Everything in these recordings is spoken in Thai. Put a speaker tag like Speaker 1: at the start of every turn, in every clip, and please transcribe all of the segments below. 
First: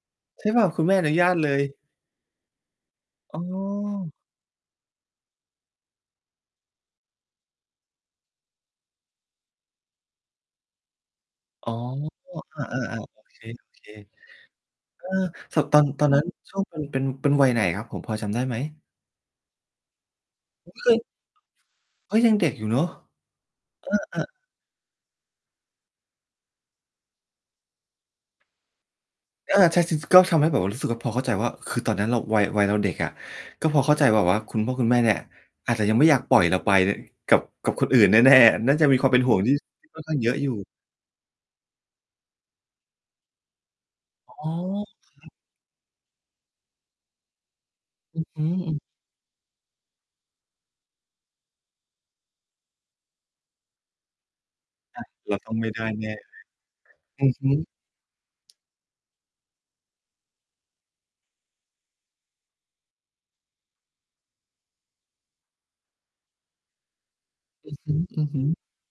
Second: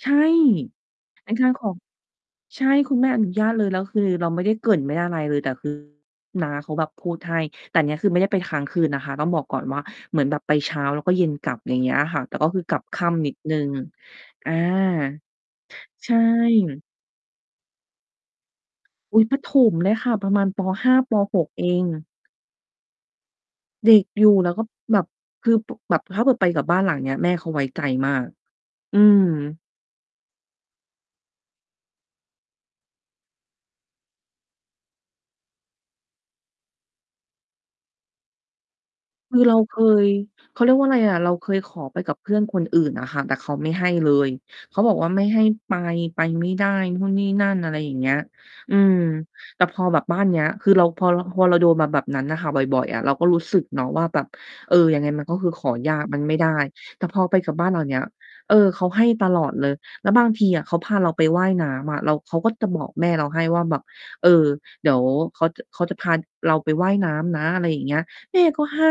Speaker 1: ใช่
Speaker 2: ใช่เปล่า? คุณแม่อนุญ
Speaker 1: ไม
Speaker 2: า
Speaker 1: ่
Speaker 2: ต
Speaker 1: ก
Speaker 2: เ
Speaker 1: ล
Speaker 2: ล
Speaker 1: ้าข
Speaker 2: ย
Speaker 1: อ ใช่ คุณแม่อนุ
Speaker 2: อ๋
Speaker 1: ญาตเลย แล้วคือ
Speaker 2: อ
Speaker 1: เราไม่ได้เกริ่นไม่ได้อะไรเลย แต่ คือ น้าเขาแบบพูดให้ แต่เนี้ย คือไม่ได้ไปค้างคืนนะคะ ต้องบอกก่อนว่าเหมือนแบบไปเช้า แล้วก็เย็นกลับ
Speaker 2: อ๋อ
Speaker 1: อย่างเงี้ยค่ะ แต่ก็
Speaker 2: อ
Speaker 1: คื
Speaker 2: า
Speaker 1: อกลับค
Speaker 2: ๆ
Speaker 1: ่
Speaker 2: ๆ โอ
Speaker 1: ำนิ
Speaker 2: เ
Speaker 1: ด
Speaker 2: ค
Speaker 1: หนึ่ง
Speaker 2: ๆ
Speaker 1: อา
Speaker 2: เออ สอบ ตอน ตอ
Speaker 1: ใ
Speaker 2: น
Speaker 1: ช่
Speaker 2: นั้น ช่วงมัน เป็น เป็นวัยไหนครับผม พอจำได้ไหม?
Speaker 1: อุ๊ย ประถมเลยค่ะ ประมาณ ป.
Speaker 2: อ
Speaker 1: ห
Speaker 2: เฮ
Speaker 1: ้
Speaker 2: ้
Speaker 1: า
Speaker 2: ย
Speaker 1: ป. 6 เอง
Speaker 2: เฮ้ย ยังเด็กอยู่เนาะ
Speaker 1: เด็ก
Speaker 2: เออ
Speaker 1: อยู
Speaker 2: ๆ
Speaker 1: ่ แล้วก็แบบ คือ บ แบบถ้าเผื่อไปกับบ้านหลังเนี้ย แม่เขาไว้ใจมาก อืม
Speaker 2: เออ ใช่ ๆ ๆ ก็มันทำให้แบบรู้สึกว่า พอเข้าใจว่า คือตอนนั้นเรา วัย วัยเราเด็กอะ ก็พอเข้าใจแบบว่า คุณพ่อ คุณแม่เนี่ย อาจจะยังไม่อยากปล่อยเราไปกับ กับคนอื่น แน่ ๆ น่าจะมีความเป็นห
Speaker 1: ค
Speaker 2: ่ว
Speaker 1: ือ
Speaker 2: งท
Speaker 1: เ
Speaker 2: ี
Speaker 1: ร
Speaker 2: ่
Speaker 1: าเค
Speaker 2: ที่ ค่อน
Speaker 1: ย
Speaker 2: ข้างเยอะอยู
Speaker 1: เขา
Speaker 2: ่
Speaker 1: เรียกว่าไรอะ เราเคยขอไปกับเพื่อนคนอื่นอะค่ะ แต่เขาไม่ให้เลย
Speaker 2: อ๋อ
Speaker 1: เขาบอกว่า
Speaker 2: ค
Speaker 1: ไม่
Speaker 2: รับ
Speaker 1: ให้ไป ไปไม่ได้นู่นนี่นั่น อะไรอย่างเงี้ย
Speaker 2: อือฮึ อื
Speaker 1: อื
Speaker 2: ม
Speaker 1: ม แต่พอแบบบ้านเนี้ย คือเรา พอเรา พอเราโดนมาแบบนั้นอะค่ะ บ่อย ๆ อะ เราก็รู้สึกเนาะว่า แบบ เออ ย
Speaker 2: อ
Speaker 1: ัง
Speaker 2: า
Speaker 1: ไงมัน
Speaker 2: เ
Speaker 1: ก
Speaker 2: ร
Speaker 1: ็
Speaker 2: า
Speaker 1: คื
Speaker 2: ต
Speaker 1: อ
Speaker 2: ้อง
Speaker 1: ข
Speaker 2: ไม
Speaker 1: อ
Speaker 2: ่ได้
Speaker 1: ยา
Speaker 2: แ
Speaker 1: ก
Speaker 2: น่
Speaker 1: มันไ
Speaker 2: เ
Speaker 1: ม
Speaker 2: ล
Speaker 1: ่
Speaker 2: ย
Speaker 1: ได้ แต่พ
Speaker 2: อ
Speaker 1: อ
Speaker 2: ื
Speaker 1: ไ
Speaker 2: อ
Speaker 1: ป
Speaker 2: ฮ
Speaker 1: ก
Speaker 2: ึ
Speaker 1: ับบ้านหลังเนี้ย เออ เขาให้ตลอดเลย แล้วบางทีอะเขาพาเราไปว่ายน้ำอะ แล้วเขาก็จะบอกแม่เราให้ว่า แบบ เออ เดี๋ยวเขาจะ เขาจะพาเราไปว่ายน้ำนะ อะไรอย่างเงี้ย
Speaker 2: อือ
Speaker 1: แ
Speaker 2: ฮ
Speaker 1: ม
Speaker 2: ึ
Speaker 1: ่
Speaker 2: ๆ
Speaker 1: ก็ให้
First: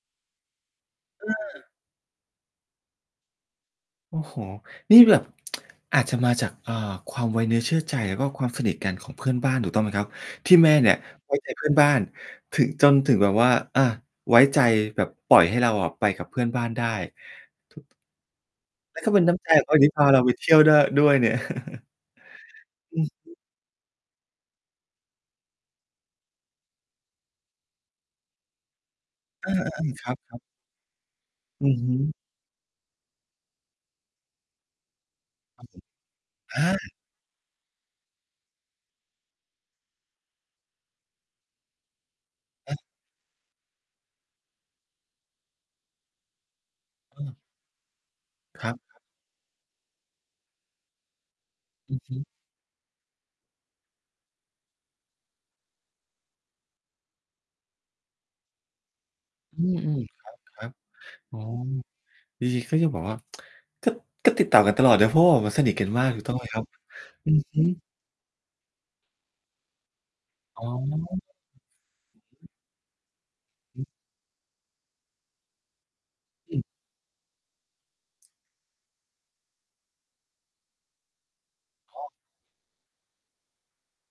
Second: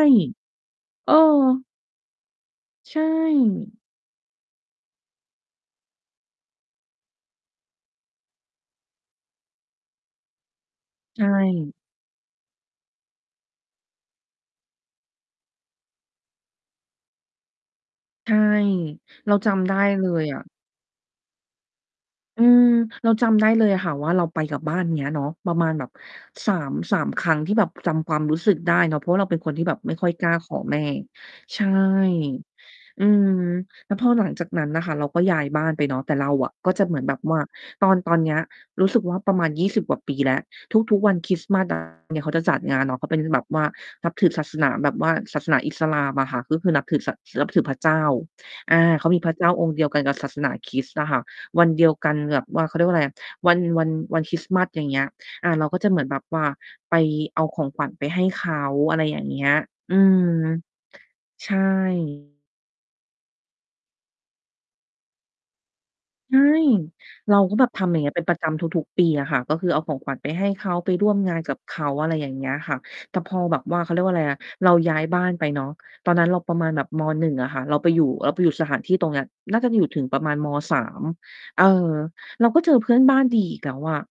Speaker 1: เออ
Speaker 2: เออ
Speaker 1: ใช่
Speaker 2: โอ้โฮ นี่แบบ อาจจะมาจาก เอ่อ ความไว้เนื้อเชื่อใจ แล้วก็ความสนิทกันของเพื่อนบ้านถูกต้องไหมครับ? ที่แม่เนี่ย
Speaker 1: ใช
Speaker 2: ไว้ใจ เพื่
Speaker 1: ่
Speaker 2: อนบ้าน ถึง จนถึงแบบว่า อา ไว้ใจแบบปล่อยให้เราอะไปกับเพื่อนบ้านได้ ทุก
Speaker 1: ใช่
Speaker 2: แล้วก็เป็น
Speaker 1: เร
Speaker 2: น
Speaker 1: า
Speaker 2: ้ำใ
Speaker 1: จ
Speaker 2: จ
Speaker 1: ำ
Speaker 2: เ
Speaker 1: ไ
Speaker 2: ข
Speaker 1: ด้
Speaker 2: าที่พ
Speaker 1: เล
Speaker 2: าเรา
Speaker 1: ย
Speaker 2: ไป
Speaker 1: อะ
Speaker 2: เที่ยวดั้ว ด้วยเนี่ย
Speaker 1: อืม
Speaker 2: อื
Speaker 1: เ
Speaker 2: อ
Speaker 1: ราจ
Speaker 2: ฮึ
Speaker 1: ำได้ เลยค่ะว่า เราไปกับบ้านเนี้ยเนาะ ประมาณแบบ 3- 3 ครั้งที่แบบจำความรู้สึกได้เนาะ เพราะว่าเราเป็น
Speaker 2: เ
Speaker 1: ค
Speaker 2: อ
Speaker 1: นที่แบบ
Speaker 2: อ
Speaker 1: ไม่
Speaker 2: ๆ ๆ
Speaker 1: ค
Speaker 2: ค
Speaker 1: ่อ
Speaker 2: ร
Speaker 1: ย
Speaker 2: ั
Speaker 1: กล้า
Speaker 2: บ ๆ
Speaker 1: ขอแม่ ใช
Speaker 2: อ
Speaker 1: ่
Speaker 2: ือฮึ
Speaker 1: อืม แล้วพอหลังจากนั้นน่ะค่ะ เราก็ย้าย
Speaker 2: ค
Speaker 1: บ้
Speaker 2: ร
Speaker 1: า
Speaker 2: ับ
Speaker 1: น
Speaker 2: ผ
Speaker 1: ไปเนาะ แต่เรา
Speaker 2: ม
Speaker 1: อะ
Speaker 2: อ
Speaker 1: ก็จะเ
Speaker 2: า
Speaker 1: หมือนแบบว่า ตอน ตอนเนี้ย รู้สึกว่าประมาณ 20 กว่าปีแล้ว ทุก ๆ วันคริสต์มาส อะ เนี่ย เขาจะจัดงานเนาะ เขาเป็นแบบว่านับถือศาสนาแบบว่า ศาสนาอิสลามอะค่ะ ก็คือนับถือ ส
Speaker 2: อืม
Speaker 1: นับถือพระเจ้า
Speaker 2: ครั
Speaker 1: อา
Speaker 2: บ ครับ
Speaker 1: เขามีพระเจ้าองค์เดียวกันกับศาสนาคริสต์อะค่ะ วันเดีย
Speaker 2: อ
Speaker 1: ว
Speaker 2: ือ
Speaker 1: ก
Speaker 2: ฮ
Speaker 1: ัน
Speaker 2: ึ
Speaker 1: แบบ ว่า เขาเรียกว่าไรอะ วัน วัน วันคริสต์มาส อย่างเงี้ย อา เราก็จะเหมือนแบบว่าไป เอาของขวัญไปให้เขา อะไรอย่างเงี้ย
Speaker 2: อื
Speaker 1: อื
Speaker 2: ม
Speaker 1: ม
Speaker 2: ๆ ครับ ๆ อ๋อ
Speaker 1: ใช่
Speaker 2: ดี ก็ยังแบบว่า ก็ ก็ติดต่อกันตลอดเนาะ เพราะบอกว่าสนิทกันมากถูกต
Speaker 1: ใ
Speaker 2: ้
Speaker 1: ช
Speaker 2: อง
Speaker 1: ่
Speaker 2: ไหมครับ? อื
Speaker 1: เรา
Speaker 2: อ
Speaker 1: ก็
Speaker 2: ฮึ
Speaker 1: แบบทำอย่างเงี้ย เป็นประจำทุก ๆ ปีอะค่ะ ก็คือเอาของขวัญไปให้เ
Speaker 2: อ
Speaker 1: ข
Speaker 2: ๋
Speaker 1: า ไปร่วม
Speaker 2: อ
Speaker 1: งานกับเขา อะไรอย่างเงี้ยค่ะ แต่พอแบบว่า เขาเรียกว่าอะไรนะ เราย้ายบ้านไปเนาะ ตอนนั้นเราป
Speaker 2: อ
Speaker 1: ระ
Speaker 2: ืม
Speaker 1: มาณแบบ ม. 1 อะค่ะ เราไปอยู่ เราไปอยู่สถานที่ตรงเนี้ย น่าจะอยู่ถึงประมาณ ม. 3 เออ
Speaker 2: อ๋อ
Speaker 1: เราก็เจอเพื่อนบ้านดีอีกแล้วอะ